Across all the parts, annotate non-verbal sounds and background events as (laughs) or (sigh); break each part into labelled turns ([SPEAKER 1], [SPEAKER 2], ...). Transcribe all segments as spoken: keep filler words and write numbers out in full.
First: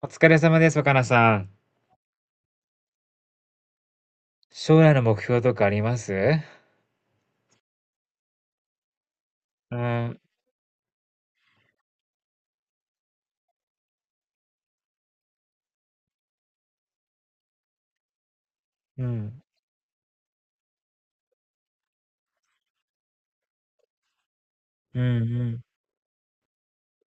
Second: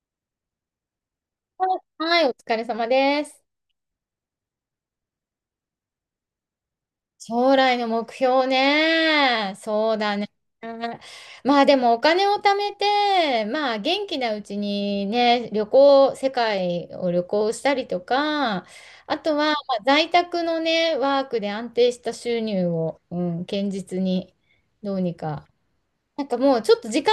[SPEAKER 1] お疲れ様です、若菜さん。
[SPEAKER 2] はい、お疲れ様です。
[SPEAKER 1] 将来の目標とかあります？
[SPEAKER 2] 将来の目標ね。
[SPEAKER 1] う
[SPEAKER 2] そうだ
[SPEAKER 1] ん、
[SPEAKER 2] ね。まあでもお金を貯めて、まあ元気なうちにね、旅行、世界を旅行したりとか、
[SPEAKER 1] う
[SPEAKER 2] あと
[SPEAKER 1] ん、
[SPEAKER 2] はまあ在宅のね、ワークで安定した収入を、うん、堅実にど
[SPEAKER 1] う
[SPEAKER 2] う
[SPEAKER 1] ん、
[SPEAKER 2] に
[SPEAKER 1] う
[SPEAKER 2] か。
[SPEAKER 1] ん。
[SPEAKER 2] なんかもうちょっと時間、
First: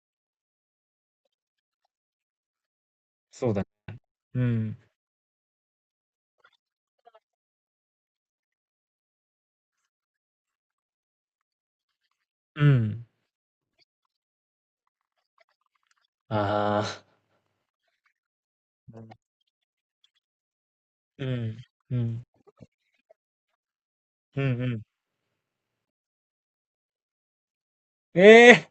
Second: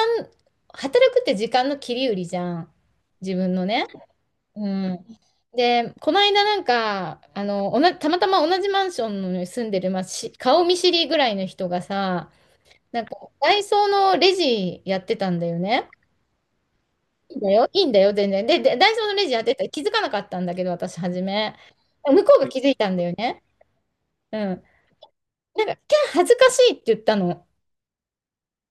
[SPEAKER 2] 働くって時間の切り売りじゃん。自
[SPEAKER 1] そう
[SPEAKER 2] 分
[SPEAKER 1] だ。
[SPEAKER 2] のね。
[SPEAKER 1] う
[SPEAKER 2] う
[SPEAKER 1] ん、
[SPEAKER 2] ん。で、この間なんか、あの、おな、たまたま同じマンションに住んでる、まあ、し、顔見知りぐらいの人がさ、
[SPEAKER 1] う
[SPEAKER 2] な
[SPEAKER 1] ん。
[SPEAKER 2] んか、ダイソーのレジやってたんだよね。
[SPEAKER 1] ああ。
[SPEAKER 2] いいんだよ、いいんだよ、全然。で、でダイソーのレジやってた、気づかなかったんだけど、私、初
[SPEAKER 1] う
[SPEAKER 2] め。
[SPEAKER 1] ん、う
[SPEAKER 2] 向
[SPEAKER 1] ん、
[SPEAKER 2] こうが気づいたんだよね。
[SPEAKER 1] う
[SPEAKER 2] う
[SPEAKER 1] ん、
[SPEAKER 2] ん。
[SPEAKER 1] うん。
[SPEAKER 2] なんか、キャー恥ずかしいって言ったの。
[SPEAKER 1] ええー。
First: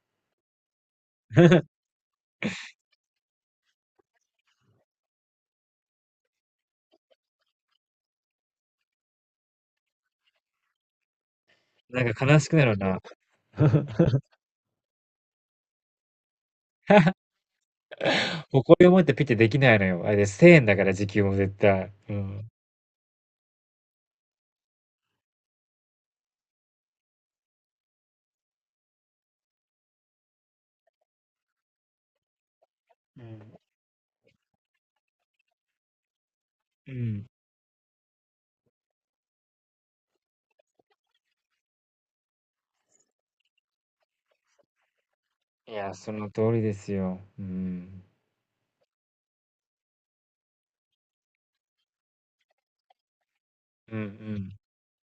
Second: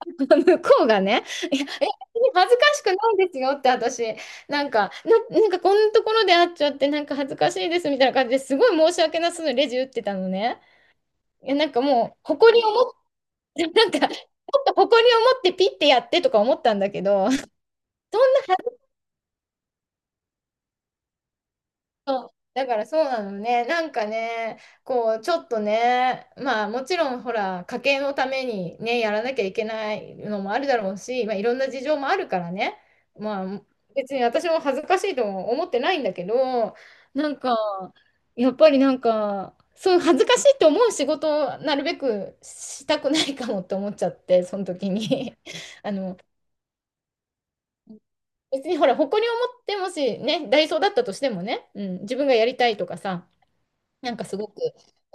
[SPEAKER 2] (laughs) 向こうがね、いや、
[SPEAKER 1] (laughs)
[SPEAKER 2] え、恥ずかしくないですよって私、なんか、な、なんかこんなところで会っちゃって、なんか恥ずかしいですみたいな感じですごい申し訳なさそうにレジ打ってたのね。いやなんか
[SPEAKER 1] なん
[SPEAKER 2] もう、
[SPEAKER 1] か悲し
[SPEAKER 2] 誇
[SPEAKER 1] くな
[SPEAKER 2] りを
[SPEAKER 1] る
[SPEAKER 2] 持っ
[SPEAKER 1] な。
[SPEAKER 2] て、なんか、ち
[SPEAKER 1] (laughs)
[SPEAKER 2] ょっと誇りを持ってピッてやってとか思ったんだけど、そんな恥ずか
[SPEAKER 1] 誇りを持ってピッてできないのよ。あれです。せんえんだから時給も絶対。う
[SPEAKER 2] そう
[SPEAKER 1] ん。
[SPEAKER 2] だからそうなのね。なんかね、こう、ちょっとね、まあもちろんほら、家計のためにね、やらなきゃいけないのもあるだろうし、まあいろんな事情もあるからね、
[SPEAKER 1] う
[SPEAKER 2] ま
[SPEAKER 1] ん。
[SPEAKER 2] あ別に私も恥ずかしいとも思ってないんだけど、
[SPEAKER 1] うん。
[SPEAKER 2] なんか、やっぱりなんか、そう恥ずかしいと思う仕事をなるべくしたくないかもって思っちゃって、その時に。(laughs)
[SPEAKER 1] い
[SPEAKER 2] あ
[SPEAKER 1] や、そ
[SPEAKER 2] の、
[SPEAKER 1] の通りですよ。うん。
[SPEAKER 2] 別にほら、誇りを持ってもしね、ダイソーだったとしてもね、うん、自分がやりたいとかさ、
[SPEAKER 1] うんう
[SPEAKER 2] なんかすご
[SPEAKER 1] ん。
[SPEAKER 2] く、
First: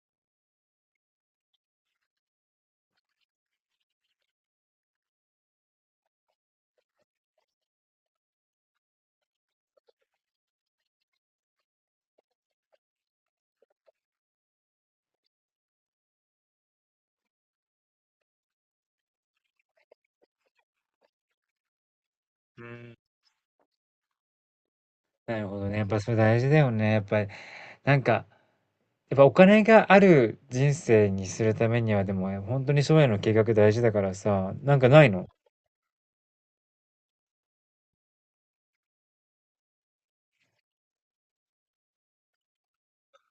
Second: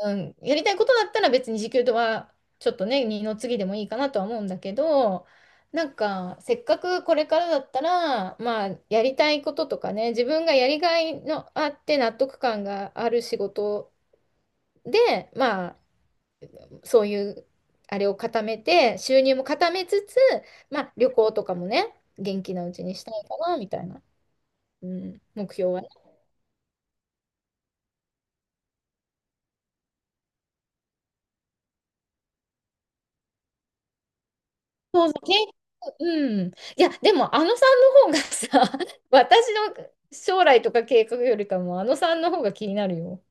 [SPEAKER 2] うん、やりたいことだったら別に時給とはちょっとね、二の次でもいいかなとは思うんだけど、なんかせっかくこれからだったら、まあやりたいこととかね、自分がやりがいのあって納得感がある仕事で、まあそういうあれを固めて、収入も固めつつ、まあ旅行とかもね、元気
[SPEAKER 1] う
[SPEAKER 2] なうちに
[SPEAKER 1] ん。
[SPEAKER 2] したいかなみたいな、うん、
[SPEAKER 1] なる
[SPEAKER 2] 目
[SPEAKER 1] ほど
[SPEAKER 2] 標
[SPEAKER 1] ね。
[SPEAKER 2] は
[SPEAKER 1] やっ
[SPEAKER 2] ね。
[SPEAKER 1] ぱそれ大事だよね。やっぱり、なんか、やっぱお金がある人生にするためには、でも本当に将来の計画大事だからさ、なんかな
[SPEAKER 2] そう
[SPEAKER 1] い
[SPEAKER 2] そう、
[SPEAKER 1] の？
[SPEAKER 2] 経うん。いや、でも、あのさんの方がさ、(laughs) 私の将来とか計画よりかも、あのさんの方が気になるよ。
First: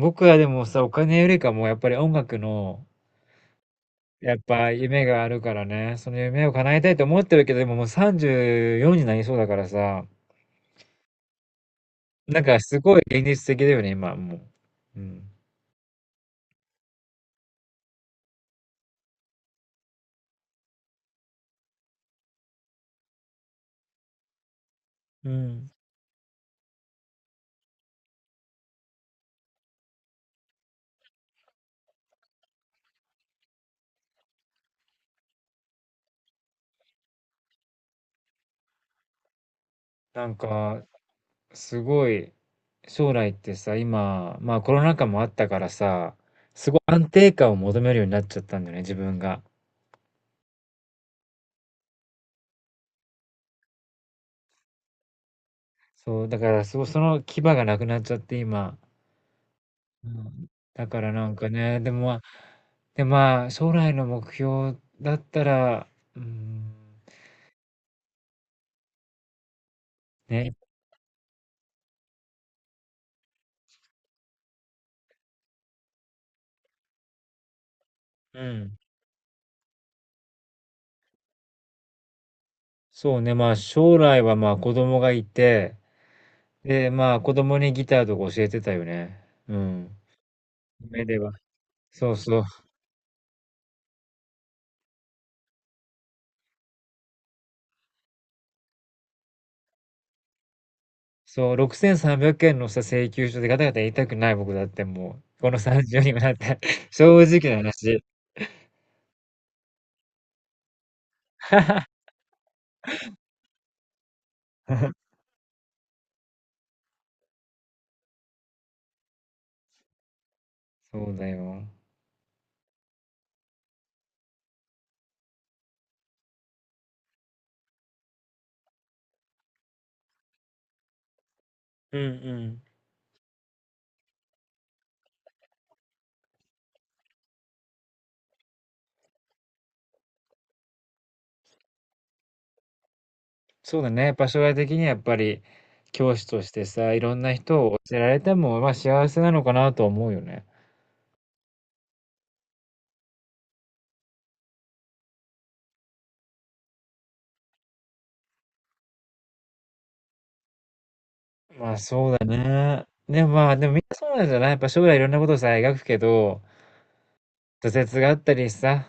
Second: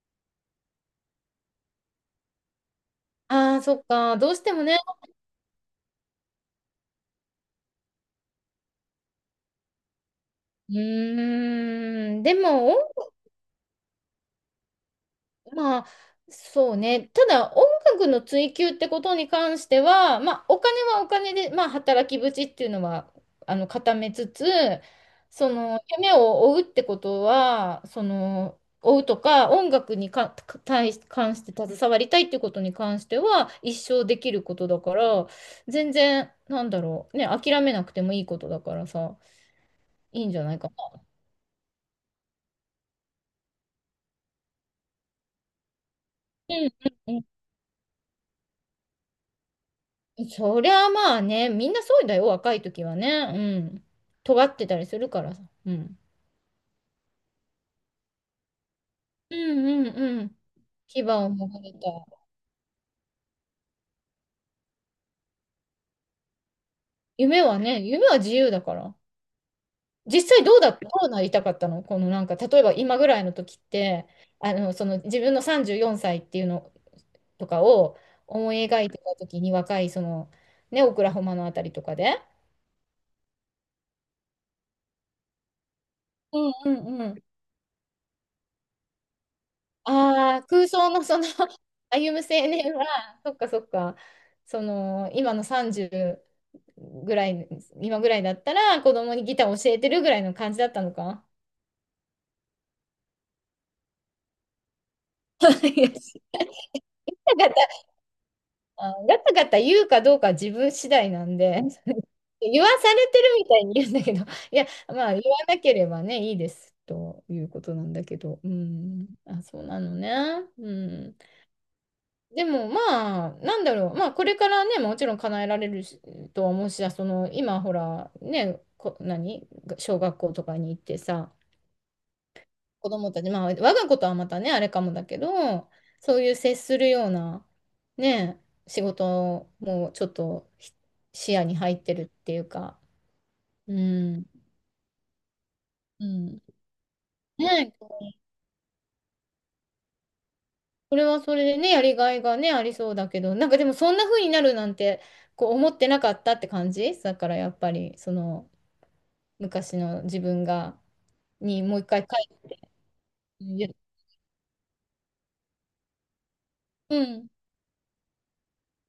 [SPEAKER 1] 僕はでもさ、お金よりかもやっぱり音楽の、
[SPEAKER 2] ああ、そっか。ど
[SPEAKER 1] や
[SPEAKER 2] う
[SPEAKER 1] っ
[SPEAKER 2] しても
[SPEAKER 1] ぱ
[SPEAKER 2] ね。
[SPEAKER 1] 夢があるからね、その夢を叶えたいと思ってるけど、でももうさんじゅうよんになりそうだからさ、
[SPEAKER 2] うーん。で
[SPEAKER 1] なんか
[SPEAKER 2] も、
[SPEAKER 1] すごい
[SPEAKER 2] 音
[SPEAKER 1] 現実的だよね、今もう。うん。
[SPEAKER 2] まあ、そうね。ただ、音楽の追求ってことに関しては、まあ、お金はお金で、まあ、働き口っていうのは、あの、固めつつ、
[SPEAKER 1] う
[SPEAKER 2] そ
[SPEAKER 1] ん。
[SPEAKER 2] の、夢を追うってことは、その、追うとか、音楽にか、か対し、関して携わりたいってことに関しては、一生できることだから、全然、なんだろう、ね、諦めなくてもいいことだからさ、い
[SPEAKER 1] な
[SPEAKER 2] いん
[SPEAKER 1] ん
[SPEAKER 2] じゃないかな。
[SPEAKER 1] かすごい、将来ってさ、今、まあコロナ禍もあったからさ、
[SPEAKER 2] う
[SPEAKER 1] す
[SPEAKER 2] ん
[SPEAKER 1] ごい安
[SPEAKER 2] うん、
[SPEAKER 1] 定感を求めるようになっちゃったんだよね、自分が。
[SPEAKER 2] そりゃまあね、みんなそうだよ、若い時はね。うん。尖ってたりするからさ。うん。
[SPEAKER 1] そう、だからそその牙がなくなっちゃって今。
[SPEAKER 2] うんうん
[SPEAKER 1] う
[SPEAKER 2] うん。
[SPEAKER 1] ん。だか
[SPEAKER 2] 牙
[SPEAKER 1] らな
[SPEAKER 2] を
[SPEAKER 1] んか
[SPEAKER 2] もがれ
[SPEAKER 1] ね、でも、ま
[SPEAKER 2] た。
[SPEAKER 1] あ、で、まあ、将来の目標だったら、うん、
[SPEAKER 2] 夢はね、夢は自由だから。実際ど
[SPEAKER 1] ね、
[SPEAKER 2] うだ、どうなりたかったのこのなんか、例えば今ぐらいの時って、あの、その自分のさんじゅうよんさいっていうのとかを
[SPEAKER 1] う
[SPEAKER 2] 思い
[SPEAKER 1] ん。
[SPEAKER 2] 描いてた時に若い、その、ね、オクラホマのあたりとかで。
[SPEAKER 1] そうね、まあ、将来はまあ、子供がいて、
[SPEAKER 2] う
[SPEAKER 1] で、
[SPEAKER 2] んう
[SPEAKER 1] まあ、
[SPEAKER 2] ん、
[SPEAKER 1] 子供にギターとか教えてたよね。うん。
[SPEAKER 2] ああ、空想の
[SPEAKER 1] 夢
[SPEAKER 2] そ
[SPEAKER 1] で
[SPEAKER 2] の
[SPEAKER 1] は。
[SPEAKER 2] (laughs)
[SPEAKER 1] そ
[SPEAKER 2] 歩
[SPEAKER 1] う
[SPEAKER 2] む
[SPEAKER 1] そう。
[SPEAKER 2] 青年は、そっかそっか、その今のさんじゅうぐらい、今ぐらいだったら子供にギター教えてるぐらいの感じだったのか。
[SPEAKER 1] そう、ろくせんさんびゃくえんのさ、請求書でガタガタ言いたくない僕だってもう、この
[SPEAKER 2] (laughs) いや
[SPEAKER 1] さんじゅうにもなって、(laughs) 正
[SPEAKER 2] ガタ
[SPEAKER 1] 直
[SPEAKER 2] ガ
[SPEAKER 1] な
[SPEAKER 2] タ、
[SPEAKER 1] 話。
[SPEAKER 2] あーガタガタ言うかどうかは自分次第なんで、
[SPEAKER 1] (laughs)
[SPEAKER 2] (laughs) 言わされてるみたいに言うんだけど、(laughs) いや、まあ言わなければね、いいですということなんだけど、うん、あ、そうなのね。う
[SPEAKER 1] そう
[SPEAKER 2] ん。
[SPEAKER 1] だよ。
[SPEAKER 2] でもまあ、なんだろう、まあこれからね、もちろん叶えられるしとは思うしさ、あその今ほら、ね、こ、何、小学校とかに行ってさ、
[SPEAKER 1] うんうん。
[SPEAKER 2] 子供たち、まあ我が子とはまたね、あれかもだけど、そういう接するような、ね、仕事もちょっとひ視野に入ってるっていうか、う
[SPEAKER 1] そうだね。場
[SPEAKER 2] ん、
[SPEAKER 1] 所が的にはやっぱり、
[SPEAKER 2] う
[SPEAKER 1] 教師
[SPEAKER 2] ん。
[SPEAKER 1] としてさ、いろんな人
[SPEAKER 2] ね、
[SPEAKER 1] を教えられても、まあ幸せなのかなとは思うよね。
[SPEAKER 2] それはそれでね、やりがいがね、ありそうだけど、なんかでもそんな風になるなんて、こう思ってなかったって感じだからやっぱり、その、昔の自分が、に
[SPEAKER 1] まあ
[SPEAKER 2] もう一回書
[SPEAKER 1] そうだ
[SPEAKER 2] い
[SPEAKER 1] ね。でもまあ、でも
[SPEAKER 2] て、
[SPEAKER 1] みんなそうなんじゃない？やっぱ将来いろんなことをさ、描くけど、
[SPEAKER 2] うん、
[SPEAKER 1] 挫折があったりさ、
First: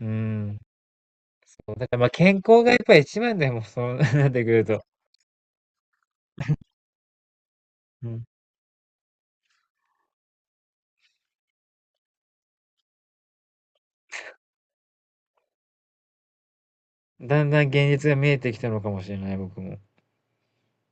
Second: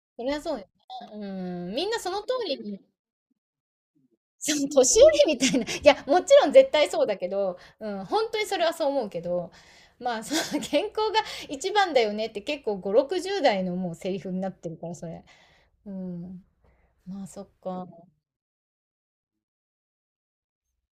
[SPEAKER 1] う
[SPEAKER 2] そりゃそ
[SPEAKER 1] ん。
[SPEAKER 2] うよね。う
[SPEAKER 1] そ
[SPEAKER 2] ん、
[SPEAKER 1] う
[SPEAKER 2] み
[SPEAKER 1] だ
[SPEAKER 2] ん
[SPEAKER 1] から、
[SPEAKER 2] な
[SPEAKER 1] まあ
[SPEAKER 2] その通
[SPEAKER 1] 健
[SPEAKER 2] り
[SPEAKER 1] 康がやっ
[SPEAKER 2] に、(laughs)
[SPEAKER 1] ぱり一番だよ、もうそう (laughs) なってく
[SPEAKER 2] そ
[SPEAKER 1] る
[SPEAKER 2] の
[SPEAKER 1] と。
[SPEAKER 2] 年寄りみたいな、いや、もちろん絶対そうだけど、うん、
[SPEAKER 1] うん。
[SPEAKER 2] 本当にそれはそう思うけど、まあ、その健康が一番だよねって結構ご、ろくじゅうだい代のもうセリフになってるから、それ。うん、まあ、そ
[SPEAKER 1] だ
[SPEAKER 2] っ
[SPEAKER 1] んだん
[SPEAKER 2] か。
[SPEAKER 1] 現実が見えてきたのかもしれない、僕も。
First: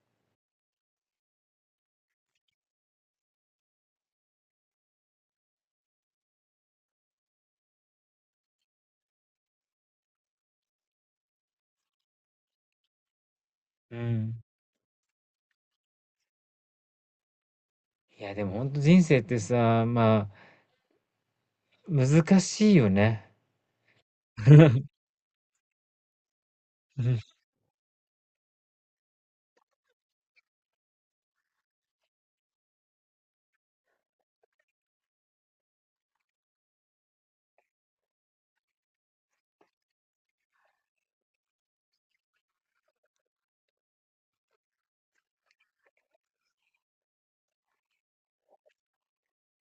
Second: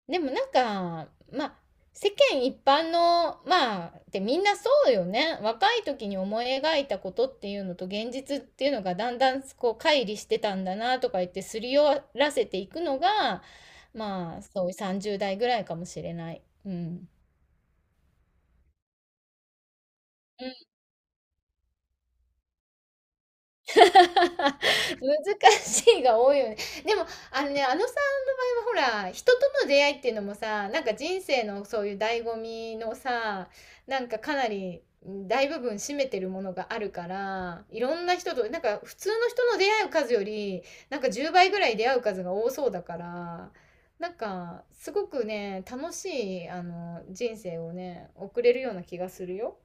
[SPEAKER 2] でもなんか、まあ、世間一般の、まあ、ってみんなそうよね。若い時に思い描いたことっていうのと現実っていうのがだんだんこう乖離してたんだなとか言ってすり寄らせていくのが、
[SPEAKER 1] う
[SPEAKER 2] ま
[SPEAKER 1] ん。
[SPEAKER 2] あ、そういうさんじゅうだい代ぐらいかもしれない。うん。
[SPEAKER 1] いや、でも本当人生ってさ、まあ、難しいよね。
[SPEAKER 2] (laughs)
[SPEAKER 1] (laughs)
[SPEAKER 2] 難しいが多いよね。でも、あのね、あのさんの場合はほら、人との出会いっていうのもさ、なんか人生のそういう醍醐味のさ、なんかかなり大部分占めてるものがあるから、いろんな人と、なんか普通の人の出会う数より、なんかじゅうばいぐらい出会う数が多そうだから、なんかすごくね、楽しい、あの、人生をね、送れるような気がするよ。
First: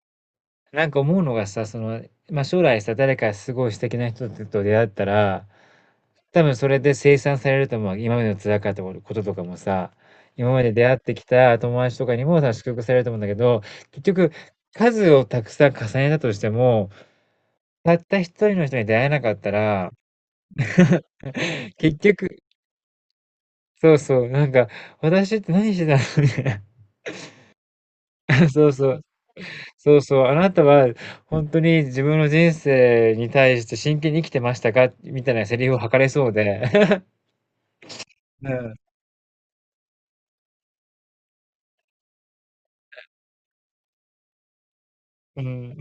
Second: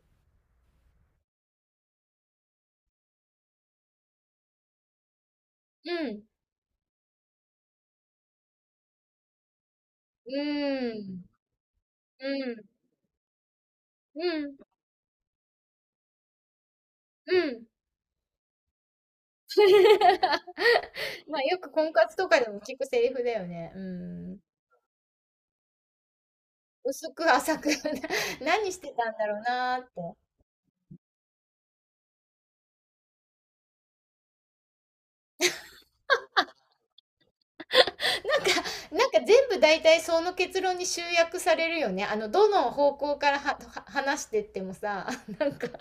[SPEAKER 1] なんか思うのがさ、その、まあ、将来さ、誰かすごい素敵な人と出会ったら、
[SPEAKER 2] うん、
[SPEAKER 1] 多分それで清算されると思う。今までの辛かったこととかもさ、
[SPEAKER 2] う
[SPEAKER 1] 今まで出会ってき
[SPEAKER 2] ん、
[SPEAKER 1] た友達とかにも
[SPEAKER 2] う
[SPEAKER 1] さ、
[SPEAKER 2] ん、
[SPEAKER 1] 祝福されると思うんだけど、結局、
[SPEAKER 2] うん、
[SPEAKER 1] 数をたくさん重ねたとしても、
[SPEAKER 2] うん。
[SPEAKER 1] たった一人の人に出会えなかったら、
[SPEAKER 2] (laughs)
[SPEAKER 1] (laughs)
[SPEAKER 2] まあ、よく婚
[SPEAKER 1] 結
[SPEAKER 2] 活と
[SPEAKER 1] 局、
[SPEAKER 2] かでも聞くセリフだよね。う
[SPEAKER 1] そうそう、
[SPEAKER 2] ん。
[SPEAKER 1] なんか、私って何してたのみたいな。
[SPEAKER 2] 薄く浅く (laughs)
[SPEAKER 1] (laughs) そ
[SPEAKER 2] 何
[SPEAKER 1] う
[SPEAKER 2] し
[SPEAKER 1] そ
[SPEAKER 2] て
[SPEAKER 1] う。
[SPEAKER 2] たんだろうなーっ
[SPEAKER 1] そう
[SPEAKER 2] て。
[SPEAKER 1] そう、あなたは本当に自分の人生に対して真剣に生きてましたかみたいなセリフを吐かれそうで。(laughs) うん。
[SPEAKER 2] なんか全部大体その結論に集約されるよね。あの、どの方向からはは話してってもさ、(laughs)
[SPEAKER 1] う
[SPEAKER 2] なんか
[SPEAKER 1] ん。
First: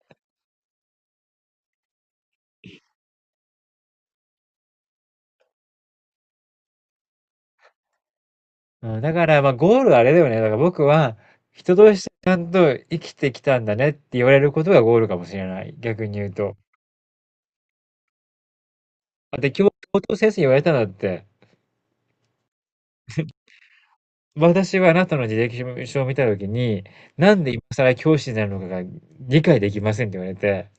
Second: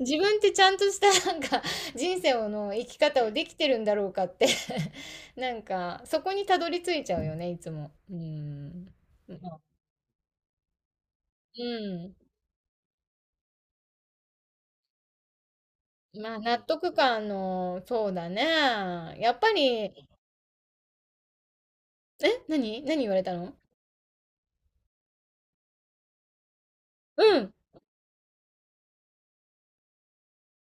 [SPEAKER 2] 自分ってちゃんとしたなんか人生の生き方をできてるんだろうかって (laughs) なんかそこにたどり着いちゃうよね、いつも。うん。
[SPEAKER 1] うんだか
[SPEAKER 2] ま
[SPEAKER 1] ら、まあ、
[SPEAKER 2] あ、
[SPEAKER 1] ゴールはあれだよね。だから僕は、
[SPEAKER 2] う
[SPEAKER 1] 人として
[SPEAKER 2] ん。
[SPEAKER 1] ちゃんと生きてきたんだねって言われることがゴールかもしれない。逆に言う
[SPEAKER 2] まあ、
[SPEAKER 1] と。
[SPEAKER 2] 納得感の、そうだね。や
[SPEAKER 1] あ、
[SPEAKER 2] っ
[SPEAKER 1] で、
[SPEAKER 2] ぱ
[SPEAKER 1] 教教
[SPEAKER 2] り、
[SPEAKER 1] 頭先生に言われたんだって。
[SPEAKER 2] え、何何言われたの？
[SPEAKER 1] 私はあなたの履歴書を見たときに、な
[SPEAKER 2] う
[SPEAKER 1] んで
[SPEAKER 2] ん。
[SPEAKER 1] 今更教師になるのかが理解できませんって言われて。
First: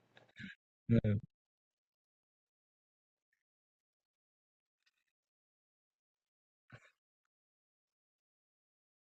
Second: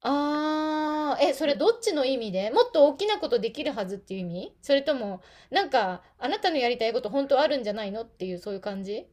[SPEAKER 2] あー、え、それどっちの意味？でもっと大きなことできるはずっていう意味？それとも、なんか、あなたのやりたいこと本当あるんじゃないのっていう、そういう感じ？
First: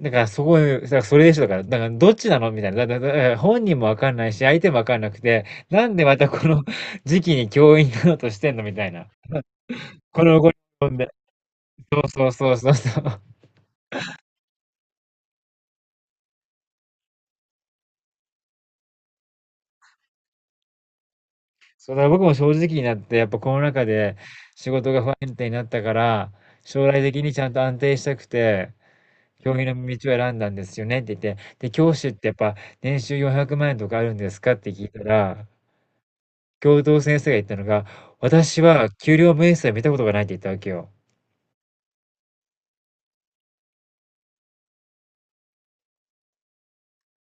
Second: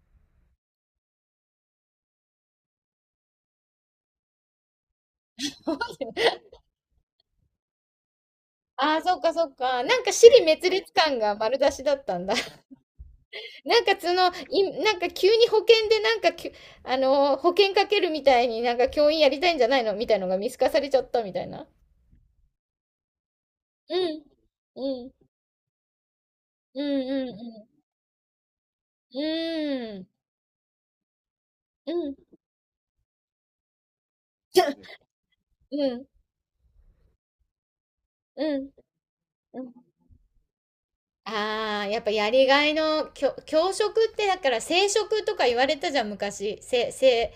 [SPEAKER 1] だからすごい、だからそれでしょ、だから、だからどっちなのみたいな。だだだ本人もわかんないし、相手もわかんなくて、なんでまた
[SPEAKER 2] (laughs)
[SPEAKER 1] この (laughs) 時期に教員になろうとしてんのみたい
[SPEAKER 2] ああ、
[SPEAKER 1] な。
[SPEAKER 2] そっかそっか。なんか
[SPEAKER 1] こ
[SPEAKER 2] 支
[SPEAKER 1] の
[SPEAKER 2] 離
[SPEAKER 1] 後に
[SPEAKER 2] 滅裂
[SPEAKER 1] 飛んで。
[SPEAKER 2] 感が丸出しだ
[SPEAKER 1] そ
[SPEAKER 2] っ
[SPEAKER 1] う
[SPEAKER 2] たん
[SPEAKER 1] そう
[SPEAKER 2] だ。
[SPEAKER 1] そう
[SPEAKER 2] (laughs)
[SPEAKER 1] そうそう。
[SPEAKER 2] なんかその、い、なんか急に保険でなんかきゅ、あのー、保険かけるみたいになんか教員やりたいんじゃないのみたいのが見透かされちゃったみたいな。
[SPEAKER 1] そうだから僕も正直になって、やっぱこの中
[SPEAKER 2] う
[SPEAKER 1] で
[SPEAKER 2] ん。
[SPEAKER 1] 仕事が
[SPEAKER 2] う
[SPEAKER 1] 不
[SPEAKER 2] ん。
[SPEAKER 1] 安定になったから、
[SPEAKER 2] う
[SPEAKER 1] 将来
[SPEAKER 2] ん
[SPEAKER 1] 的に
[SPEAKER 2] う
[SPEAKER 1] ちゃんと
[SPEAKER 2] ん
[SPEAKER 1] 安定したくて、
[SPEAKER 2] うん。う
[SPEAKER 1] 教員の道
[SPEAKER 2] ーん。
[SPEAKER 1] を選んだんですよねって言って、で、
[SPEAKER 2] う
[SPEAKER 1] 教師っ
[SPEAKER 2] ん。
[SPEAKER 1] てやっぱ年収よんひゃくまん円とかあるんですかって聞い
[SPEAKER 2] (laughs)
[SPEAKER 1] たら、
[SPEAKER 2] うん。
[SPEAKER 1] 教頭先生が言ったのが、
[SPEAKER 2] う
[SPEAKER 1] 私
[SPEAKER 2] ん。
[SPEAKER 1] は給料明
[SPEAKER 2] う
[SPEAKER 1] 細見
[SPEAKER 2] ん。
[SPEAKER 1] たことがないって言ったわけよ。
[SPEAKER 2] ああ、やっぱやりがいの、教教職ってだから正職とか言われたじゃん、昔。せ、せ、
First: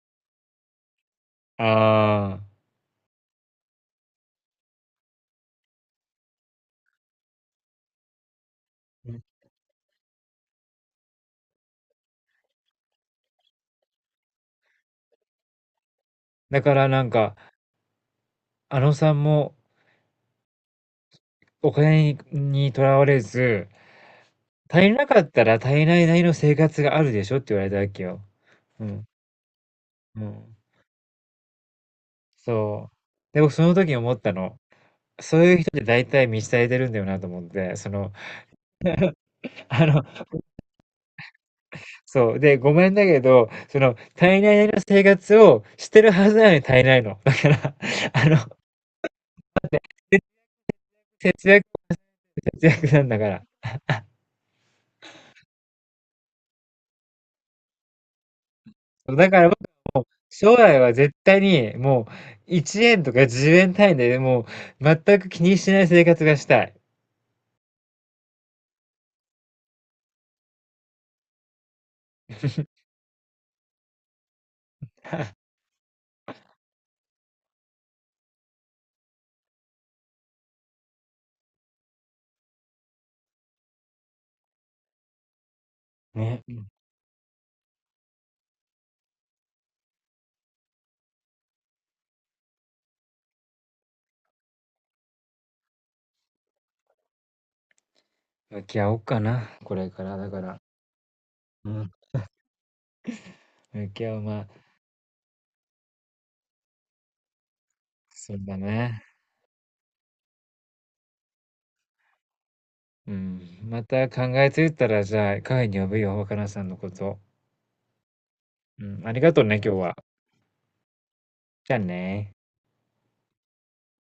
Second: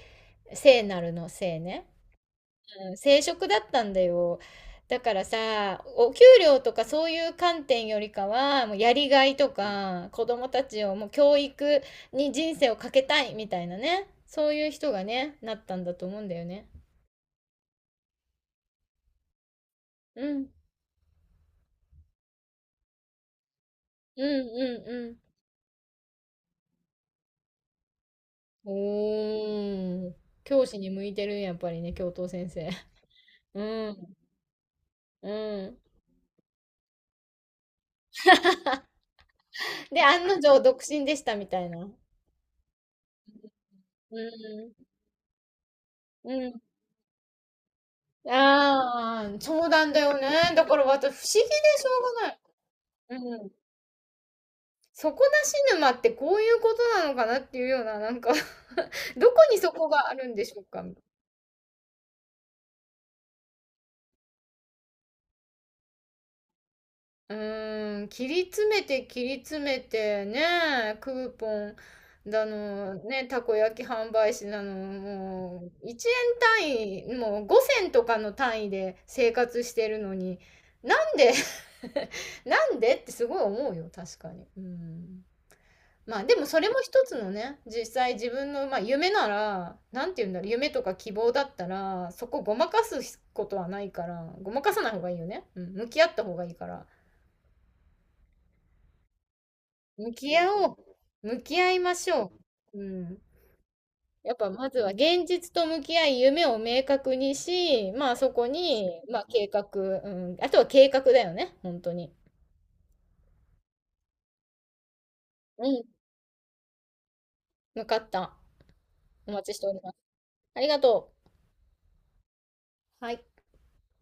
[SPEAKER 2] 聖なるの聖ね。
[SPEAKER 1] ああ、
[SPEAKER 2] うん、正職だったんだよ。だからさ、お給料とかそういう観点よりかは、もうやりがいとか、子供たちをもう教育に人生をかけたいみたいなね。そういう人がね、なったんだと思うんだよ
[SPEAKER 1] だ
[SPEAKER 2] ね。
[SPEAKER 1] からなんか、あのさんも
[SPEAKER 2] うん。
[SPEAKER 1] お金にとらわれず、
[SPEAKER 2] うん
[SPEAKER 1] 足
[SPEAKER 2] うん
[SPEAKER 1] り
[SPEAKER 2] う
[SPEAKER 1] な
[SPEAKER 2] ん。
[SPEAKER 1] かったら足りないなりの生活があるでしょって言われたわけよ。うん。
[SPEAKER 2] おー。
[SPEAKER 1] うん。
[SPEAKER 2] 教師に向いてるんやっぱりね、教頭先生。
[SPEAKER 1] そう。で、僕
[SPEAKER 2] う
[SPEAKER 1] その時に思
[SPEAKER 2] ん。
[SPEAKER 1] ったの。
[SPEAKER 2] う
[SPEAKER 1] そういう
[SPEAKER 2] ん。
[SPEAKER 1] 人って大体満ち足りてるんだよなと思って、その、あの、
[SPEAKER 2] で、案の定独身でしたみたいな。う
[SPEAKER 1] そう。で、ごめんだけど、その、足
[SPEAKER 2] ん。
[SPEAKER 1] りないなりの生活をしてるは
[SPEAKER 2] う
[SPEAKER 1] ずなのに
[SPEAKER 2] ん。
[SPEAKER 1] 足りないの。だから、あの、
[SPEAKER 2] ああ、そうなんだよね。だから
[SPEAKER 1] 節
[SPEAKER 2] 私不思議
[SPEAKER 1] 約
[SPEAKER 2] でしょうが
[SPEAKER 1] 節約なんだか
[SPEAKER 2] ない。
[SPEAKER 1] ら。
[SPEAKER 2] うん。底なし沼ってこういうことなのかなっていうような、なんか (laughs)
[SPEAKER 1] だ
[SPEAKER 2] どこ
[SPEAKER 1] から僕、
[SPEAKER 2] にそこがあるんでし
[SPEAKER 1] 将
[SPEAKER 2] ょう
[SPEAKER 1] 来
[SPEAKER 2] か？
[SPEAKER 1] は絶対にもういちえんとかじゅうえん単位でもう全く気にしない生活がしたい。
[SPEAKER 2] うーん、切り詰めて切り詰めてね、クーポンだの、ね、たこ焼き販売士なの、もういちえん単位、もうご銭とかの単位で生活してるのに、なんで？ (laughs) なんでってすごい思うよ、確かに。うん。まあでもそ
[SPEAKER 1] ね。
[SPEAKER 2] れも一つのね、実際自分の、まあ、夢なら、なんて言うんだろう、夢とか希望だったら、そこごまかすことはないから、ごまかさない方がいいよね。うん、向き合った方がいいから。
[SPEAKER 1] 向き合おうかな、これか
[SPEAKER 2] 向
[SPEAKER 1] ら。だ
[SPEAKER 2] き
[SPEAKER 1] か
[SPEAKER 2] 合
[SPEAKER 1] ら。
[SPEAKER 2] おう。向き
[SPEAKER 1] う
[SPEAKER 2] 合い
[SPEAKER 1] ん。
[SPEAKER 2] ましょう。うん。
[SPEAKER 1] 向き合う、
[SPEAKER 2] やっ
[SPEAKER 1] まあ、
[SPEAKER 2] ぱまずは現実と向き合い、夢を明確にし、まあそ
[SPEAKER 1] そう
[SPEAKER 2] こ
[SPEAKER 1] だね。
[SPEAKER 2] に、まあ計画、うん。あとは計画だよね、本当に。
[SPEAKER 1] うん。また考えついたら、じゃあ、カフェ
[SPEAKER 2] う
[SPEAKER 1] に
[SPEAKER 2] ん。
[SPEAKER 1] 呼ぶよ、若菜さんのこと。
[SPEAKER 2] 分かった。
[SPEAKER 1] うん。ありが
[SPEAKER 2] お
[SPEAKER 1] とう
[SPEAKER 2] 待ちし
[SPEAKER 1] ね、
[SPEAKER 2] てお
[SPEAKER 1] 今日
[SPEAKER 2] りま
[SPEAKER 1] は。
[SPEAKER 2] す。ありがと
[SPEAKER 1] じゃあね。
[SPEAKER 2] う。はい。